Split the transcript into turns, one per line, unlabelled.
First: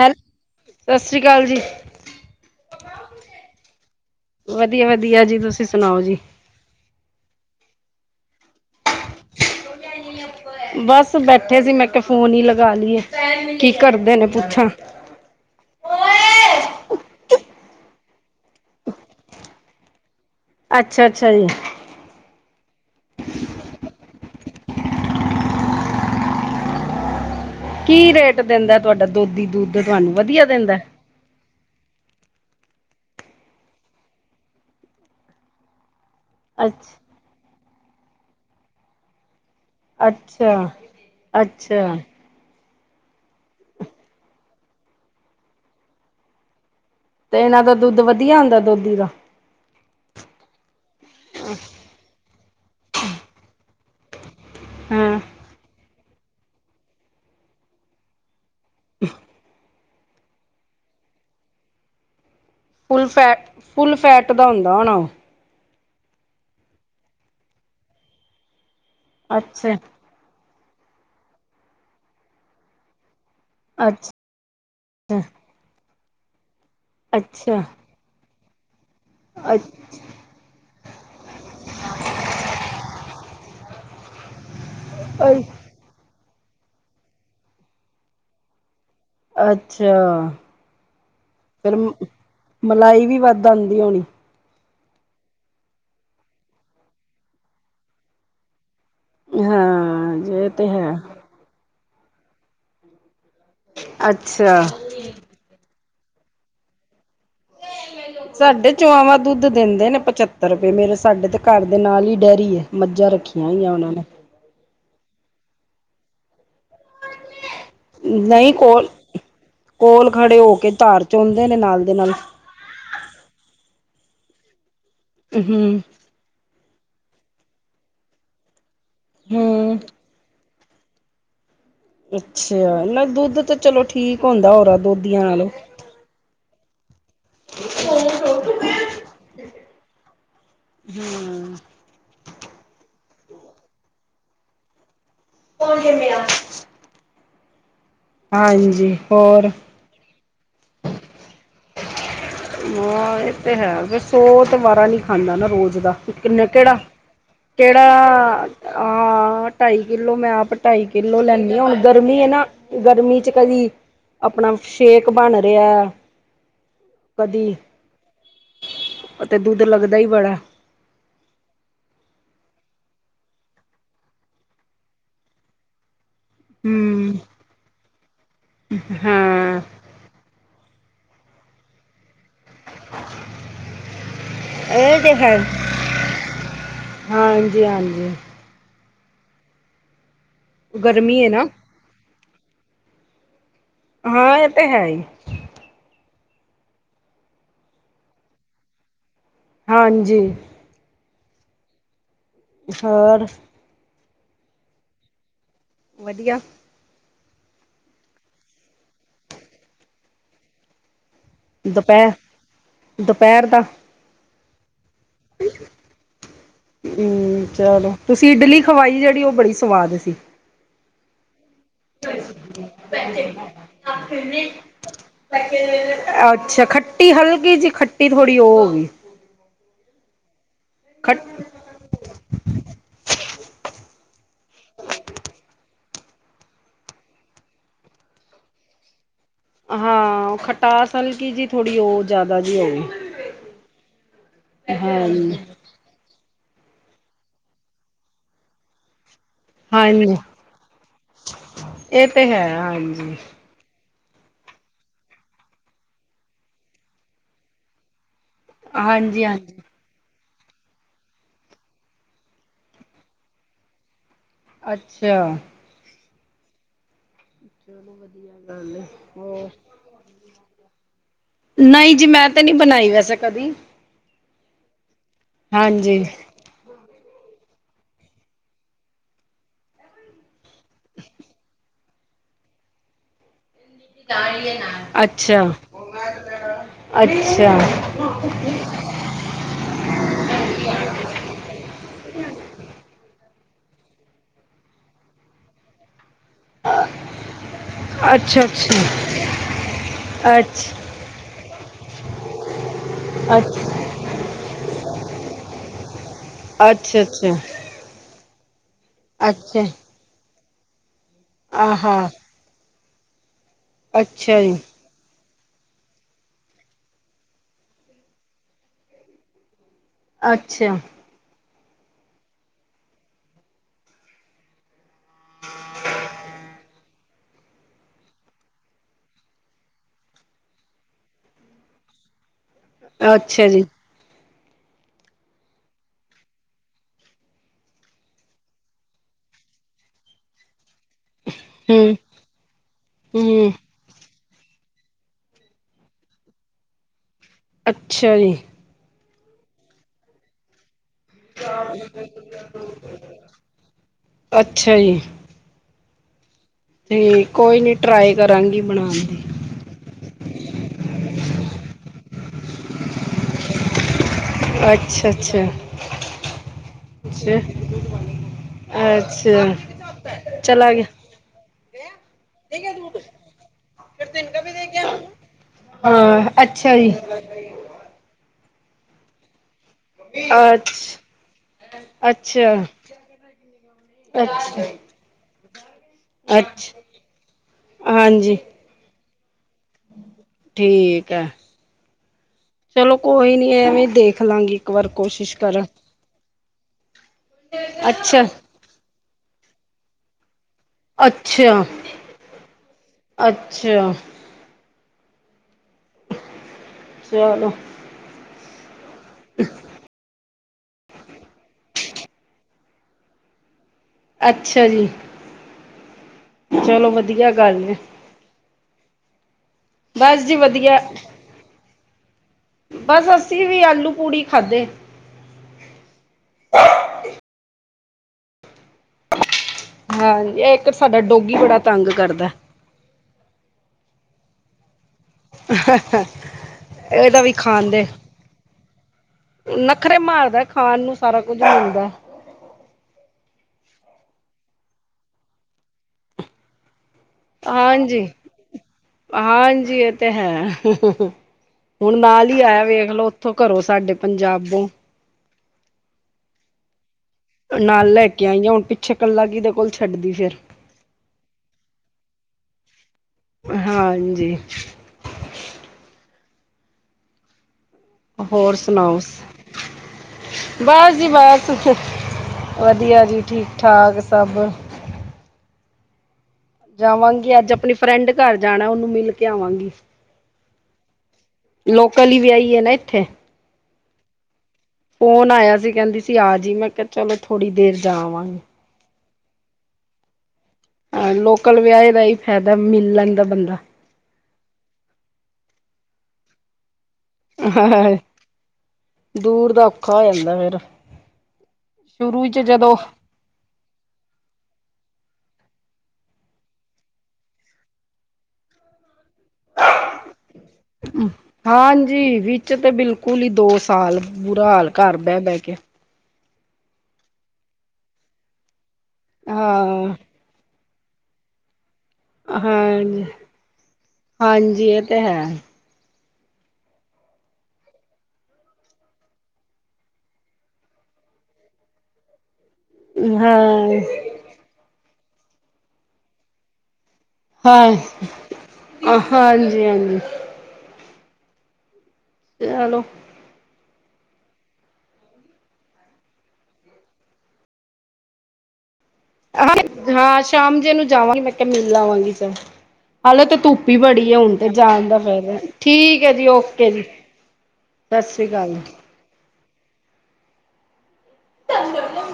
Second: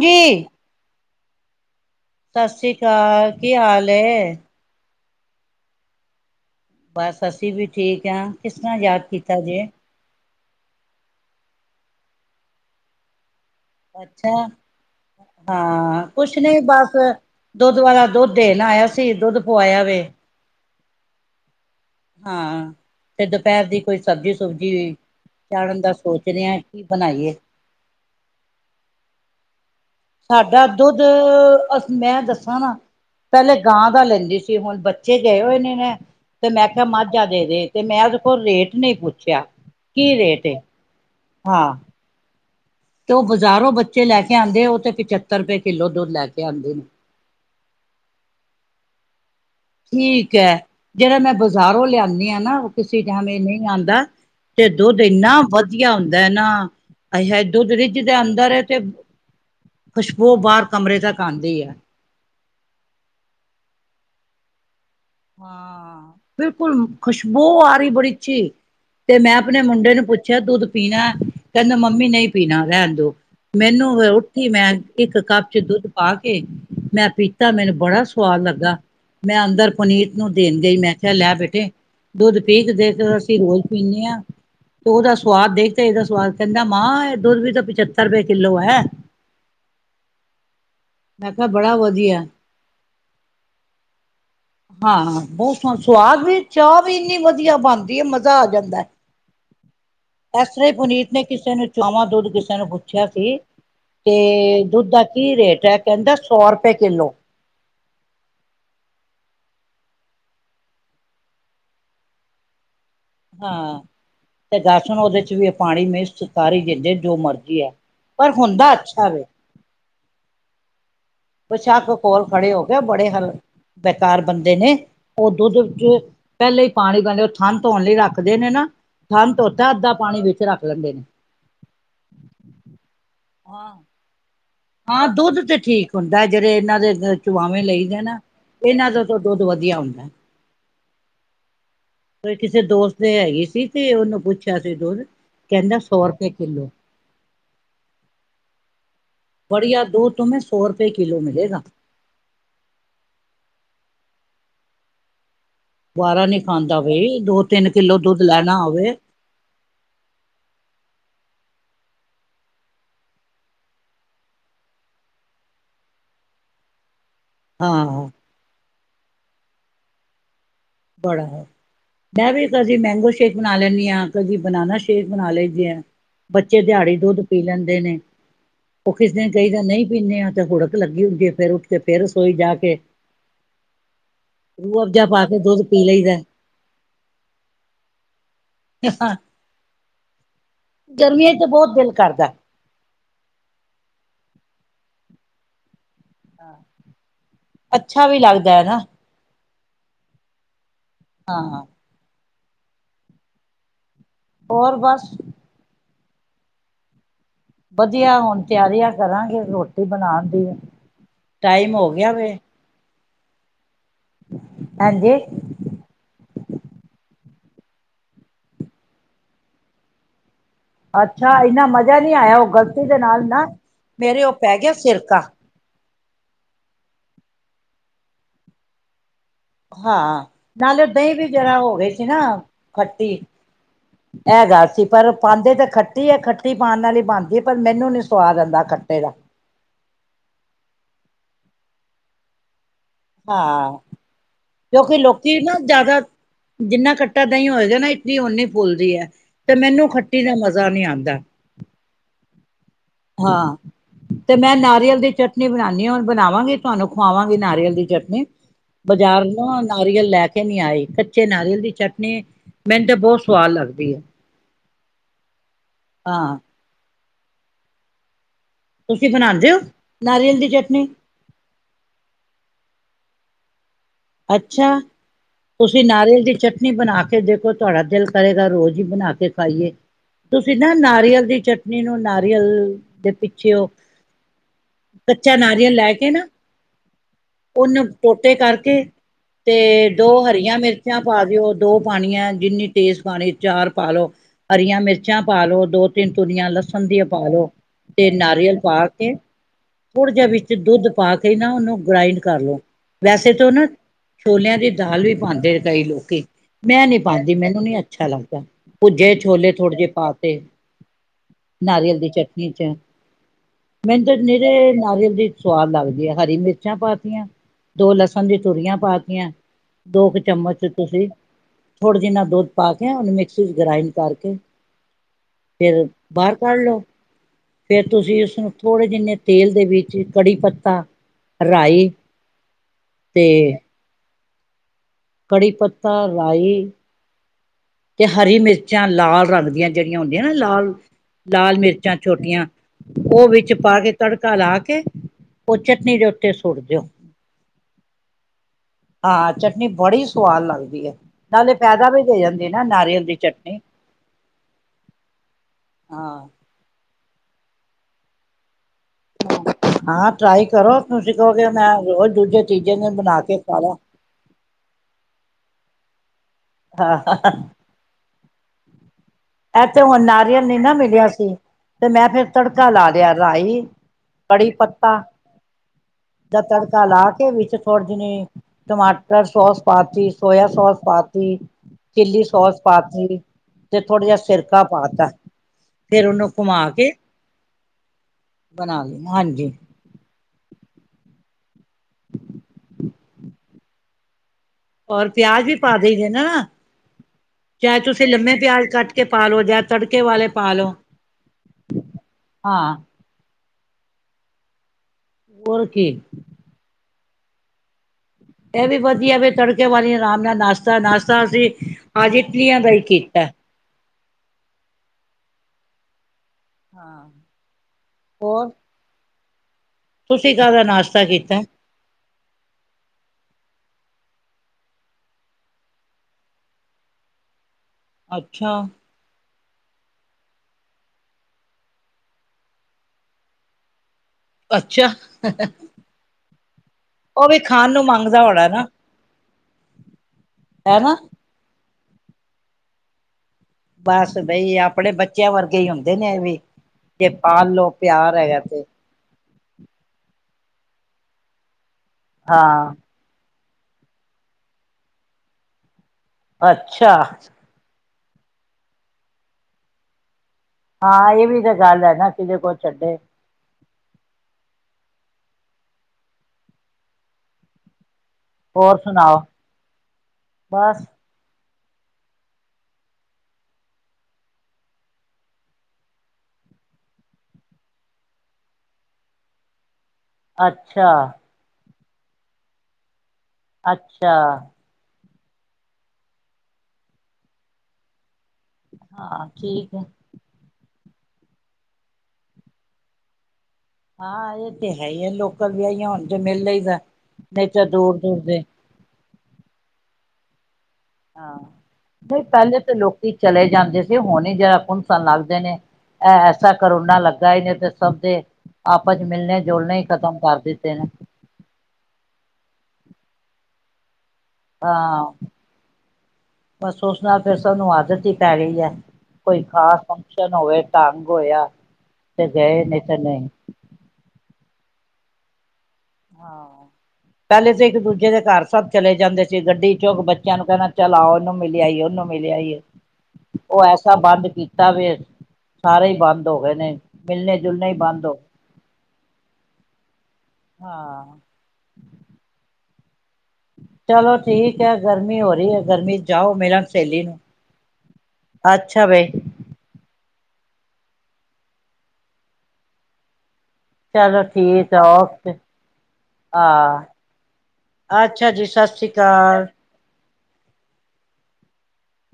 ਹੈਲ ਸਤਿ ਸ਼੍ਰੀ ਅਕਾਲ, ਜੀ
ਸਤਿ ਸ਼੍ਰੀ ਅਕਾਲ, ਕੀ ਹਾਲ
ਵਧੀਆ, ਵਧੀਆ ਜੀ ਤੁਸੀਂ ਸੁਣਾਓ ਜੀ
ਬਸ ਅਸੀਂ ਵੀ ਠੀਕ ਆ ਕਿਸ ਤਰ੍ਹਾਂ ਯਾਦ ਕੀਤਾ ਜੇ
ਬਸ ਬੈਠੇ ਸੀ ਮੈਂ ਕੇਆ ਫੋਨ ਈ ਲਗਾ ਲਈਏ ਕੀ ਕਰਦੇ ਨੇ
ਅੱਛਾ,
ਪੁੱਛਾਂ
ਹਾਂ ਕੁਛ ਨਈ ਬਸ ਦੁੱਧ ਵਾਲਾ ਦੁੱਧ ਦੇਣ ਆਇਆ ਸੀ ਦੁੱਧ ਪੁਆਇਆ ਵੇ
ਅੱਛਾ, ਅੱਛਾ ਜੀ
ਹਾਂ ਤੇ ਦੋਪਹਰ ਦੀ ਕੋਈ ਸਬਜ਼ੀ ਸੁਬਜੀ ਚਾੜਨ ਦਾ ਸੋਚਰੇ ਆ ਕੀ ਬਣਾਈਏ
ਕੀ ਰੇਟ ਦੇੰਦਾ ਤੁਹਾਡਾ ਦੋੱਧੀ ਦੁੱਧ ਤੁਹਾਨੂੰ ਵਧੀਆ
ਸਾਡਾ
ਦਿੰਦਾ
ਦੁੱਧ ਅ ਮੈਂ ਦੱਸਾਂ ਨਾ ਪੇਹਲੇ ਗਾਂ ਦਾ ਲੈਂਦੀ ਸੀ ਹੁਣ ਬੱਚੇ ਗਏ ਹੋਏ ਨੇ ਤੇ ਮੈਂ ਕਿਹਾ
ਅੱਛਾ
ਮਾਝਾ ਦੇ ਦੇ, ਤੇ ਮੈਂ ਕੋਲ ਰੇਟ ਨਹੀਂ ਪੁੱਛਿਆ। ਕੀ ਰੇਟ
ਅੱਛਾ,
ਏ? ਹਾਂ
ਅੱਛਾ,
ਤੇ ਉਹ, ਬਾਜ਼ਾਰੋਂ ਬੱਚੇ ਲੈ ਕੇ ਆਉਂਦੇ। ਉਹ ਤੇ ਪਚੱਤਰ ਰੁਪਏ, ਕਿੱਲੋ ਦੁੱਧ ਲੈ ਕੇ ਆਉਂਦੇ ਨੇ।
ਤੇ ਇਹਨਾਂ, ਦਾ ਦੁੱਧ ਵਧੀਆ, ਹੁੰਦਾ ਦੁੱਧੀ ਦਾ।
ਠੀਕ ਹੈ, ਜਿਹੜਾ ਮੈਂ ਬਾਜ਼ਾਰੋਂ ਲਿਆਉਦੀ ਹਾਂ ਨਾ। ਉਹ ਕਿਸੇ ਟਾਈਮ, ਇਹ ਨਹੀਂ ਆਉਂਦਾ। ਤੇ ਦੁੱਧ
ਹਾਂ
ਇਨਾ ਵਧੀਆ। ਹੁੰਦਾ ਹੈਨਾ, ਅਆਹ ਦੁੱਧ ਵਿੱਚ ਦੇ ਅੰਦਰ, ਤੇ ਖੁਸ਼ਬੂ ਬਾਹਰ ਕਮਰੇ ਤੱਕ, ਆਉਂਦੀ ਆ।
ਫੁੱਲ ਫੈਟ, ਫੁੱਲ ਫੈਟ ਦਾ ਹੁੰਦਾ ਹੋਣਾ। ਉਹ
ਹਾਂ, ਬਿਲਕੁਲ ਖੁਸ਼ਬੂ ਆ ਰਹੀ ਬੜੀ, ਅੱਛੀ ਤੇ ਮੈਂ ਆਪਣੇ
ਅੱਛਾ
ਮੁੰਡੇ ਨੂੰ ਪੁੱਛਿਆ, ਤੂੰਧ ਪੀਣਾ ਕਹਿੰਦਾ ਮੰਮੀ ਨਹੀਂ ਪੀਣਾ ਰਹਿਣ ਦੋ। ਮੈਨੂੰ
ਅੱਛਾ
ਉੱਠੀ, ਮੈਂ ਇੱਕ ਕੱਪ ਵਿੱਚ ਦੁੱਧ ਪਾ ਕੇ, ਮੈਂ ਪੀਤਾ
ਅੱਛਾ
ਮੈਨੂੰ ਬੜਾ ਸੁ ਸਵਾਦ ਲੱਗਾ, ਮੈਂ ਅੰਦਰ ਤ ਨੂੰ ਦੇਣਗੇਈ, ਮੈਂ ਕਿਹਾਿਆ ਲੈ ਬੇਟੇ ਦੁੱਧ ਪੀ ਕੇ ਦੇ, ਅਸੀਂ ਰੋਜ਼ ਪੀਂਦੇ ਹਾਂ। ਤੇ, ਉਹਦਾ ਸਵਾਦ
ਅੱਛਾ
ਦੇਖਦੇ, ਇਹਦਾ ਸਵਾਦ ਕਹਿੰਦਾ, ਮਾਂ ਇਹ ਦੁੱਧ ਵੀ ਤਾਂ, ਪਚੱਤਰ ਰੁਪਏ ਕਿੱਲੋ ਹੈ।
ਅੱਛਾ,
ਮੈਂ ਕਿਹਾ
ਫਿਰ
ਬੜਾ ਵਧੀਆ
ਮਲਾਈ ਵੀ ਵੱਧ ਆਉਂਦੀ ਹੋਣੀ।
ਹਾਂ, ਬਹੁਤ ਸਵਾਦ ਵੀ ਚਾਹ ਵੀ ਇੰਨੀ ਵਧੀਆ ਬਣਦੀ ਹੈ। ਮਜ਼ਾ ਆ ਜਾਂਦਾ।
ਹਾਂ, ਜੇ
ਇਸ
ਤੇ
ਲਈ
ਹੈ
ਪੁਨੀਤ ਨੇ, ਕਿਸੇ ਨੂੰ ਚੌਵਾਂ ਦੁੱਧ, ਕਿਸ਼ੇ ਨੂੰ ਪੁੱਛਿਆ ਸੀ। ਤੇ
ਅੱਛਾ
ਦੁੱਧ ਦਾ ਕੀ ਰੇਟ ਹੈ, ਕਹਿੰਦਾ। ਸੌ ਰੁਪਏ ਕਿੱਲੋ
ਮ ਸਾਡੇ ਚੁਆਵਾਂ ਦੁੱਧ ਦਿੰਦੇ ਨੇ ਪਚੱਤਰ ਰੁਪਏ, ਮੇਰੇ ਸਾਡੇ ਤੇ ਘਰ ਦੇ ਨਾਲ ਹੀ ਡੈਅਰੀ ਏ, ਮੱਝਾਂ ਰ
ਹਾਂ, ਤੇ ਦਸ ਹੁਣ, ਉਹਦੇ ਵਿਚ ਵੀ ਪਾਣੀ ਮਿਕਸ ਕਰ ਦਿੰਦੇ। ਜੋ ਮਰਜ਼ੀ ਐ, ਪਰ
ਨਹੀਂ
ਹੁੰਦਾ
ਕੋਲ
ਅੱਛਾ ਵੇ।
ਕੋਲ ਖੜੇ ਹੋਕੇ ਧਾਰ ਚੋਂਦੇ ਨੇ ਨਾਲ
ਬਸ਼ਾੱਕ
ਦੇ ਨਾਲ
ਕੋਲ ਖੜੇ ਹੋਕੇ ਬੜੇ ਹ--ਬੇਕਾਰ ਬੰਦੇ ਨੇ, ਉਹ ਦੁੱਧ
ਹਮ
ਵਿੱਚ ਪਹਿਲੇ ਈ ਪਾਣੀ ਪਾੰਦੇ, ਉਹ ਥਣ ਧੋਣ ਲਈ ਰੱਖਦੇ ਨੇ ਨਾ, ਥਣ ਧੋਤਾ
ਹਮ
ਅੱਧਾ ਪਾਣੀ ਵਿੱਚ ਰੱਖ ਲੈਂਦੇ ਨੇ।
ਅੱਛਾ। ਨਾ ਦੁੱਧ ਤਾ
ਹਾਂ
ਚਲੋ ਠੀਕ ਹੁੰਦਾ, ਹੋਰਾ
ਹਾਂ
ਦੋਧੀਆਂ
ਦੁੱਧ
ਨਾਲੋਂ
ਤੇ ਠੀਕ ਹੁੰਦਾ, ਜਿਹੜੇ ਇਹਨਾਂ ਦੇ ਚੁਆਵੇ ਲਈਦੇ ਨਾ, ਇਹਨਾਂ ਦਾ ਦੁੱਧ ਵਧੀਆ ਹੁੰਦਾ ਹੈ।
ਹੂੰ
ਕਿਸੇ ਦੋਸਤ ਦੇ ਹੈਗੀ ਸੀ, ਤੇ ਉਹਨੂੰ ਪੁੱਛਿਆ ਸੀ ਦੁੱਧ ਕਹਿੰਦਾ ਸੌ ਰੁਪਏ ਕਿੱਲੋ।
ਹਾਂਜੀ। ਹੋਰ
ਬੜੀਆ ਦੂਧ ਤੁੁਮੇ ਸੌ ਰੁਪਏ ਕਿਲੋ ਮਿਲੇਗਾ।
ਹਾਂ, ਇਹ ਤੇ ਹੈ, ਸੌ ਤਾ ਵਾਰਾ ਨੀ ਖਾਂਦਾ ਨਾ, ਰੋਜ਼।
ਬਾਰਾ ਨੀ
ਕਿੰਨਾ, ਕਿਹੜਾ,
ਖਾਂਦਾ ਬਈ ਦੋ ਤਿੰਨ ਕਿੱਲੋ ਦੁੱਧ
ਕਿਹੜਾ
ਲੈਣਾ ਹੋਵੇ
ਅਹ ਢਾਈ-ਕਿੱਲੋ ਮੈਂ ਆਪ, ਢਾਈ-ਕਿੱਲੋ ਲੈਂਨੀ ਹਾਂ, ਹੁਣ ਗਰਮੀ ਏ ਨਾ ਗਰਮੀ'ਚ ਕਦੀ ਆਪਣਾ ਸ਼ੇਕ ਬਣ ਰਿਹਾ। ਕਦੀ,
ਹਾਂ
ਓ ਤੇ ਦੁੱਧ ਲੱਗਦਾ ਹੀ ਬੜਾ।
ਬੜਾ। ਮੈਂ ਵੀ ਕਦੀ ਮੈਂਗੋ-ਸ਼ੇਕ ਬਣਾ ਲੈਂਨੀ ਆਂ, ਕਦੀ ਬਨਾਨਾ-ਸ਼ੇਕ ਬਣਾ ਲੈਂਨੀ ਆ। ਬੱਚੇ, ਦਿਹਾੜੀ
ਹਮ
ਦੁੱਧ ਪੀ ਲੈਂਦੇ ਨੇ। ਉਹ ਕਿਸੇ ਦਿਨ, ਕਈ
ਹਾਂ
ਦਿਨ ਨਹੀਂ ਪੀਂਦੇ ਆ, ਤੇ ਹੁੜਕ ਲੱਗੀ ਹੁੰਦੀ ਫੇਰ, ਉੱਠਕੇ ਫਿਰ ਰਸੋਈ ਜਾਕੇ
ਇਹ, ਤੇ
ਪਾ
ਹੈ।
ਕੇ ਦੁੱਧ ਪੀ ਲਈਦਾ
ਹਾਂਜੀ-ਹਾਂਜੀ। ਗਰਮੀ ਹੈ
ਗਰਮੀਆਂ'ਚ
ਨਾ
ਤੇ ਬਹੁਤ ਦਿਲ ਕਰਦਾ।
ਹਾਂ, ਇਹ ਤਾ ਹੈਹੀ।
ਅੱਛਾ ਵੀ ਲੱਗਦਾ, ਹੈਨਾ।
ਹਾਂਜੀ।
ਹਾਂ-ਹਾਂ।
ਹੋਰ?
ਹੋਰ ਬਸ
ਵਧੀਆ।
ਵਧੀਆ ਹੁਣ ਤਿਆਰੀਆਂ ਕਰਾਂਗੇ, ਰ੍ਹੋਟੀ ਬਣਾਣ ਦੀ। ਟਾਇਮ
ਦੁਪਹਿਰ
ਹੋਗਿਆ ਵੇ?
ਦੁਪਹਿਰ
ਹਾਂਜੀ?
ਹੂੰ, ਚਲੋ ਤੁਸੀਂ ਇਡਲੀ ਖਵਾਈ ਜਿਹੜੀ ਉਹ ਬੜੀ ਸਵਾਦ ਸੀ।
ਅੱਛਾ, ਇੰਨਾ ਮਜ਼ਾ ਨਹੀਂ ਆਇਆ ਉਹ ਗ਼ਲਤੀ ਦੇ ਨਾਲ ਨਾ, ਮੇਰੇ ਓਹ ਪੈਗਿਆ ਸਿਰਕਾ।
ਅੱਛਾ, ਖੱਟੀ, ਹਲਕੀ ਜੀ ਖੱਟੀ, ਥੋੜੀ ਓਹ ਹੋ ਗਈ।
ਹਾਂ, ਨਾਲੇ ਦਹੀਂ
ਖਟ
ਵੀ ਜਰਾ ਹੋਗੀ ਸੀ ਨਾ, ਖੱਟੀ‌।
[inaudible]
ਐ ਗੱਲ ਸੀ, ਪਰ ਪਾਂਦੇ ਤਾਂ ਖੱਟੀ ਹੈ, ਖੱਟੀ ਪਾਣ ਨਾਲ ਹੀ ਬਣਦੀ ਏ, ਪਰ ਮੈਨੂੰ ਨੀ ਸਵਾਦ ਆਉਂਦਾ ਖੱਟੇ ਦਾ।
ਹਾਂ, ਖੱਟਾਸ ਹਲਕੀ ਜੀ ਥੋੜੀ, ਉਹ ਜਿਆਦਾ ਜੀ ਹੋਗੀ।
ਹਾਂ। ਕਿਉਂਕਿ ਲੋਕੀ ਨਾ ਜ਼ਿਆਦਾ, ਜਿੰਨਾ ਖੱਟਾ ਦਹੀਂ ਹੋਇਗਾ ਨਾ, ਇਡਲੀ ਓਨੀ ਫੁਲਦੀ ਹੈ। ਤੇ ਮੈਨੂੰ
ਹਾਂਜੀ
ਖੱਟੀ ਦਾ ਮਜ਼ਾ ਨਹੀਂ ਆਂਦਾ,
ਇਹ ਤੇ ਹੈ ਹਾਂਜੀ
ਹਾਂ। ਤੇ ਮੈਂ ਨਾਰੀਅਲ ਦੀ ਚਟਨੀ ਬਣਾਂਨੀ ਆਂ, ਹੁਣ ਬਣਾਵਾਂਗੀ ਤੁਹਾਨੂੰ ਖਵਾਵਾਂਗੀ ਨਾਰੀਅਲ ਦੀ ਚਟਨੀ। ਬਜ਼ਾਰ
ਹਾਂਜੀ ਹਾਂਜੀ
ਨਾਰੀਅਲ ਲੈਕੇ ਨਹੀਂ ਆਈ, ਕੱਚੇ ਨਾਰੀਅਲ ਦੀ ਚਟਨੀ ਮੈਨੂੰ ਤਾਂ ਬਹੁਤ ਸਵਾਦ ਲੱਗਦੀ ਹੈ।
ਅੱਛਾ।
ਹਾਂ।
ਚਲੋ ਵਧੀਆ ਗੱਲ।
ਤੁਸੀਂ
ਹੋਰ
ਬਣਾਉਂਦੇ ਹੋ ਨਾਰੀਅਲ ਦੀ ਚਟਨੀ?
ਨਹੀਂ ਜੀ ਮੈਂ ਤੇ ਨਹੀਂ ਬਣਾਈ ਵੈਸੇ ਕਦੀ।
ਅੱਛਾ ਤੁਸੀਂ
ਹਾਂਜੀ
ਨਾਰੀਅਲ ਦੀ ਚਟਨੀ ਆਪਣੀ ਬਣਾ ਕੇ ਦੇਖੋ ਤੁਹਾਡਾ ਦਿਲ ਕਰੇਗਾ ਰੋਜ਼ ਹੀ ਬਣਾ ਕੇ ਖਾਈਏ। ਤੁਸੀਂ ਨਾ ਨਾਰੀਅਲ ਦੀ ਚਟਨੀ ਨੂੰ ਨਾਰੀਅਲ ਦੇ ਪਿੱਛੇਓ ਕੱਚਾ
ਅੱਛਾ
ਨਾਰੀਅਲ ਲੈ ਕੇ ਨਾ
ਅੱਛਾ
ਉਹਨੂੰ ਟੋਟੇ ਕਰਕੇ ਤੇ ਦੋ ਹਰੀਆਂ ਮਿਰਚਾਂ ਪਾ ਦਿਓ ਦੋ ਪਾਣੀਆਂ ਜਿੰਨੀ ਤੇਜ ਪਾਉਣੀ ਚਾਰ ਪਾ ਲਓ। ਹਰੀਆਂ ਮਿਰਚਾਂ ਪਾਲੋ ਦੋ ਤਿੰਨ ਤੁਰੀੀਆਂ ਲਸਣ ਦੀਆਂ ਪਾ ਲੋ, ਤੇ
ਅੱਛਾ ਅੱਛਾ
ਨਾਰੀਅਲ ਪਾ ਕੇ ਥੋੜ੍ਹਾ ਜਿਹਾ ਵਿੱਚ ਦੁੱਧ ਪਾ ਕੇ ਨਾ, ਉਹਨੂੰ ਗ੍ਰਾਇੰਡ ਕਰ ਲਓ। ਵੈਸੇ ਤਾਂ ਨਾ ਛੋਲਿਆਂ ਦੀ ਦਾਲ ਵੀ ਪਾਉਂਦੇ ਕਈ ਲੋਕੀ,
ਅੱਛਾ ਅੱਛਾ
ਮੈਂ ਨੀ
ਅੱਛਾ
ਪਾਉਂਦੀ, ਮੈਨੂੰ ਨੀ ਅੱਛਾ ਲੱਗਦਾ। ਭੁੱਜੇ
ਅੱਛਾ
ਛੋਲੇ
ਅੱਛਾ
ਥੋੜੇ ਜਿਹੇ ਪਾ ਤੇ,
ਆਹਾ
ਨਾਰੀਅਲ ਦੀ ਚਟ ਨੀਚਾ ਮੈਨੂੰ ਤਾਂ
ਅੱਛਾ
ਨਿਰੇ
ਜੀ
ਨਾਰੀਅਲ ਦੀ ਸਵਾਦ ਲੱਗਦੀ ਹੈ! ਹਰੀ ਮਿਰਚਾਂ ਪਾਤੀਆਂ, ਦੋ ਲਸਣ ਦੀ ਤੂਰੀਆਂ ਪਾਤੀਆਂ। ਦੋ ਕੁ ਚਮਚ
ਅੱਛਾ
ਤੁਸੀਂ ਥੋੜ੍ਹਾ ਜਿਨਾ ਦੁੱਧ ਪਾ ਕੇ, ਉਹਨੂੰ ਮਿਕਸੀ ਚ ਗ੍ਰਾਇੰਡ ਕਰਕੇ ਫਿਰ ਬਾਹਰ ਕਢ ਲਓ। ਫੇਿਰ ਤੁਸੀਂ ਉਸਨੂੰ ਥੋੜ੍ਹੇ ਜਿਨੇ ਤੇਲ ਦੇ ਵਿੱਚ, ਕੜੀ ਪੱਤਾ ਰਾਈ ਤੇ
ਅੱਛਾ ਜੀ।
ਕੜੀ ਪੱਤਾ, ਰਾਈ ਤੇ ਹਰੀ ਮਿਰਚਾਂ ਲਾਲ ਰੰਗ ਦੀਆਂ ਜਿਹੜੀਆਂ ਹੁੰਦੀਆਂ ਨਾ ਲਾਲ ਲਾਲ ਮਿਰਚਾਂ
ਹੂੰ
ਛੋਟੀਆਂ ਉਹ
ਹੂੰ
ਵਿੱਚ ਪਾ ਕੇ ਤੜਕਾ ਲਾ ਕੇ ਉਹ ਚਟਨੀ ਦੇ ਉੱਤੇ ਸੁੱਟ ਦਿਓ।
ਅੱਛਾ ਜੀ।
ਹਾਂ ਚਟਨੀ ਬੜੀ ਸਵਾਦ ਲੱਗਦੀ ਹੈ ਨਾਲੇ ਫਾਇਦਾ ਵੀ ਦੇ ਜਾਂਦਾ। ਨਾ ਨਾਰੀਅਲ ਦੀ ਚਟਨੀ,
ਅੱਛਾ
ਹਾਂ।
ਠੀਕ ਕੋਈ ਨੀ ਟਰਾਈ ਕਰਾਂਗੀ ਬਣਾਉਣ ਦੀ।
ਹਾਂ ਟਰਾਈ ਕਰੋ ਤੁਸੀਂ ਕਹੋਗੇ ਮੈਂ ਰੋਜ਼ ਦੂਜੇ ਤੀਜੇ ਦਿਨ ਬਣਾ ਕੇ ਖਾਂਵਾਗੀ।
ਅੱਛਾ ਅੱਛਾ।
ਹਾਂ
ਫਿਰ ਅੱਛਾ।
ਇਥ ਹੁਣ ਨਾਰੀਅਲ ਨੀ
ਚਲਾ
ਨਾ
ਗਿਆ
ਮਿਲਿਆ ਸੀ, ਤੇ ਮੈਂ ਫੇਿਰ ਤੜਕਾ ਲਾ ਲਿਆ ਰਾਈ ਕੜੀ ਪੱਤਾ
ਹਾਂ
ਦਾ
ਅੱਛਾ
ਤੜਕਾ
ਜੀ
ਲਾ ਕੇ, ਵਿੱਚ ਥੋੜੇ ਜਿਨੀ ਟਮਾਟਰ ਸੋਸ ਪਾ ਤੀ, ਸੋਇਆ
ਅੱਛ
ਸੋਸ ਪਾ ਤੀ, ਚਲੀ
ਅੱਛਾ
ਸੋਸ ਪਾ ਤੀ। ਥੋੜ੍ਹਾ ਜਿਹਾ
ਅੱਛਾ
ਸਿਰਕਾ ਪਾਤਾ, ਫਿਰ ਉਹਨੂੰ ਘੁਮਾ
ਅੱਛਾ
ਕੇ
ਹਾਂਜੀ
ਬਣਾ ਲ, ਹਾਂਜੀ!
ਠੀਕ ਹੈ, ਚਲੋ ਕੋਈ ਨੀ, ਐਵੇਂ ਦੇਖ ਲਾਂਗੀ। ਵਾਰ
ਔਰ
ਕੋਸ਼ਿਸ਼
ਪਿਆਜ ਵੀ
ਕਰਾਂ
ਪਾ ਦੇਈਦੇ ਨਾ, ਚਾਹੇ ਤੁਸੀਂ
ਅੱਛਾ
ਲੰਮੇ ਪਿਆਜ ਕੱਟ ਕੇ ਪਾਲੋ, ਜਾਂ ਤੜਕੇ ਵਾਲੇ ਪਾਲੋ।
ਅੱਛਾ, ਅੱਛਾ!
ਹੋਰ ਕੀ।
ਚਲੋ
ਇਹ ਵੀ ਵਧੀਆ, ਵੀ ਤੜਕੇ ਵਾਲੀ! ਆਰਾਮ ਨਾਲ ਨਾਸ਼ਤਾ, ਨਾਸ਼ਤਾ ਅਸੀਂ ਅਜ ਇਟਲੀਆਂ ਦਾ ਹੀ ਕੀਤਾ।
ਅੱਛਾ ਜੀ, ਚਲੋ
ਹਾਂ
ਵਧੀਆ ਗੱਲ ਹੈ!
ਹੋਰ
ਬਸ
ਤੁਸੀਂ
ਜੀ
ਕਾਹ ਦਾ
ਵਧੀਆ
ਨਾਸ਼ਤਾ ਕੀਤਾ?
ਬਸ, ਅਸੀਂ ਵੀ ਆਲੂ-ਪੂੜੀ ਖਾਧੇ।
ਅੱਛਾ।
ਹਾਂ, ਏ ਇੱਕ ਸਾਡਾ ਡੋਗੀ ਬੜਾ ਤੰਗ ਕਰਦਾ।
ਅੱਛਾ, ਉਹ ਵੀ ਖਾਣ ਨੂੰ ਮੰਗਦਾ ਹੋਣਾ ਨਾ?
ਨਖਰੇ ਮਾਰਦਾ, ਖਾਣ ਨੂੰ
ਹੈਨਾ
ਸਾਰਾ ਕੁੱਝ ਮਿਲਦਾ।
ਬਸ ਬਈ, ਆਪਣੇ ਬੱਚਿਆਂ ਵਰਗੇ ਹੀ ਹੁੰਦੇ ਨੇ, ਐ ਵੀ। ਜੇ ਪਾਲ ਲੋ,
ਹਾਂਜੀ
ਪਿਆਰ ਹੈਗਾ ਤੇ!
ਹਾਂਜੀ, ਇਹ ਤੇ ਹੈ! ਹੁਣ ਨਾਲ ਹੀ ਆਇਆ,
ਹਾਂ
ਵੇਖ ਲੋ। ਉੱਥੋਂ ਘਰੋ, ਸਾਡੇ ਪੰਜਾਬੋ!
ਅੱਛਾ।
ਨਾਲ ਲੈ ਕੇ ਆਈਆਂ, ਹੁਣ ਪਿੱਛੇ ਕੱਲਾ ਕਿਦੇ ਕੋਲ ਛੱਡਦੀ ਫਿਰ?
ਹਾਂ ਇਹ ਵੀ ਤਾਂ ਗੱਲ ਹੈ ਨਾ, ਕਿਦੇ ਕੋਲ ਛੱਡੇ
ਹਾਂਜੀ ਹੋਰ ਸੁਣਾਓ, ਬਸ ਜੀ ਬਸ ਵਧੀਆ ਜੀ, ਠੀਕ ਠਾਕ ਸਭ ਜਾਵਾਂਗੀ, ਅੱਜ ਆਪਣੀ ਫਰੈਂਡ ਘਰ ਜਾਣਾ, ਉਹਨੂੰ ਮਿਲ ਕੇ ਆਵਾਂਗੀ
ਅੱਛਾ
ਲੋਕਲ ਹੀ ਵਿਆਈ, ਏ ਨਾ ਇੱਥੇ
ਅੱਛਾ
ਫੋਨ ਆਇਆ ਸੀ, ਕਹਿੰਦੀ ਸੀ ਆ ਜਈ, ਮੈਂ ਕਿਹਾ ਚਲੋ ਥੋੜ੍ਹੀ ਦੇਰ ਜਾਵਾਂਗੀ
ਹਾਂ, ਠੀਕ ਹੈ
ਹਾਂ ਲੋਕਲ ਵਿਆਹੇ ਦਾ ਹੀ ਫਾਇਦਾ, ਮਿਲ ਲੈਂਦਾ ਬੰਦਾ
ਹਾਂ, ਇਹ ਤੇ ਹੈ ਹੀ ਆ, ਲੋਕਲ ਵਿਆਹੀਆਂ ਹੋਣ ਜੇ ਮਿਲ ਲਈ ਦਾ। ਨਹੀਂ ਤਾਂ
ਹੈ,
ਦੂਰ ਦੂਰ ਦੇ
ਦੂਰ ਦਾ ਔਖਾ ਹੋ ਜਾਂਦਾ ਫੇਰ।
ਹਾਂ, ਨਹੀਂ
ਸ਼ੁਰੂ ਚ
ਪਹਿਲੇ ਤਾਂ
ਜਦੋਂ
ਲੋਕੀ ਚਲੇ ਜਾਂਦੇ ਸੀ, ਹੁਣ ਹੀ ਜ ਕੁੁੰਨਸਨ ਲੱਗਦੇ ਨੇ। ਇਹ ਐਸਾ ਕਰੋਨਾ ਲੱਗਾ ਹੀ ਨੇ ਤੇ, ਸਭ ਦੇ ਆਪਸ ਚ ਮਿਲਣੇ ਜੁਲਣਾ ਹੀ ਖਤਮ ਕਰ ਦਿੱਤੇ ਨੇ।
ਹਾਂਜੀ, ਵਿੱਚ ਤੇ ਬਿਲਕੁਲ ਹੀ ਦੋ ਸਾਲ, ਬੁਰਾ ਹਾਲ ਘਰ
ਹਾਂ
ਬਹਿ-ਬਹਿ ਕੇ।
ਬਸ, ਉਸ ਨਾਲ ਫਿਰ ਸਾਨੂੰ ਆਦਤ ਹੀ ਪੈ ਗਈ ਹੈ, ਕੋਈ ਖਾਸ
ਹਾਂ
ਫੰਕਸ਼ਨ ਹੋਵੇ, ਢੰਗ ਹੋਇਆ। ਤੇ ਗਏ ਨਹੀਂ ਤੇ
ਹਾਂਜੀ
ਨਹੀਂ
ਹਾਂਜੀ, ਇਹ ਤੇ ਹੈ।
ਹਾਂ ਪਹਿਲੇ ਤੇ ਇੱਕ-ਦੂਜੇ ਦੇ ਘਰ ਸਭ ਚਲੇ ਜਾਂਦੇ ਸੀ, ਗੱਡੀ ਚੁੱਕ, ਬੱਚਿਆਂ ਨੂੰ ਕਹਿਣਾ ਚੱਲ ਆਓ, ਉਹਨੂੰ ਮਿਲ ਆਈਏ, ਉਹਨੂੰ ਮਿਲ ਆ ਈ ਐ, ਉਹ
ਹਾਂ
ਐਸਾ ਬੰਦ ਕੀਤਾ ਵੀ, ਸਾਰੇ ਹੀ ਬੰਦ ਹੋ ਗਏ ਨੇ! ਮਿਲਣੇ ਜੁਲਣੇ
ਹਾਂ,
ਹੀ ਬੰਦ ਹੋ ਗਏ।
ਹਾਂਜੀ! ਹਾਂਜੀ!
ਹਾਂ
ਚਲੋ
ਚਲੋ ਠੀਕ ਹੈ, ਗਰਮੀ ਹੋ ਰਹੀ ਹੈ, ਗਰਮੀ ਜਾਓ ਮਿਲਣ ਸਹੇਲੀ ਨੂੰ ਅੱਛਾ ਬਈ
ਹਾਂ, ਸ਼ਾਮ ਜੇ ਨੂੰ ਜਾਵਾਂਗੀ ਮੈਂ ਕਿਹਾ ਮਿਲ ਲਵਾਂਗੀ ਚ, ਹਾਲੋ ਤੇ ਧੂਪ ਗਰਮੀ ਬੜੀ ਹੈ,
ਚਲੋ
ਹੁਣ ਤੇ
ਠੀਕ ਆ
ਜਾਣ ਦਾ ਫਾਇਦਾ
ਓਕੇ
ਨੀ, ਠੀਕ ਹੈ ਜੀ ਓਕੇ ਜੀ
ਹਾਂ
ਸਤਿ ਸ੍ਰੀ
ਅੱਛਾ ਜੀ,
ਅਕਾਲ
ਸਤਿ ਸ੍ਰੀ ਅਕਾਲ
ਚੰ [inaudible]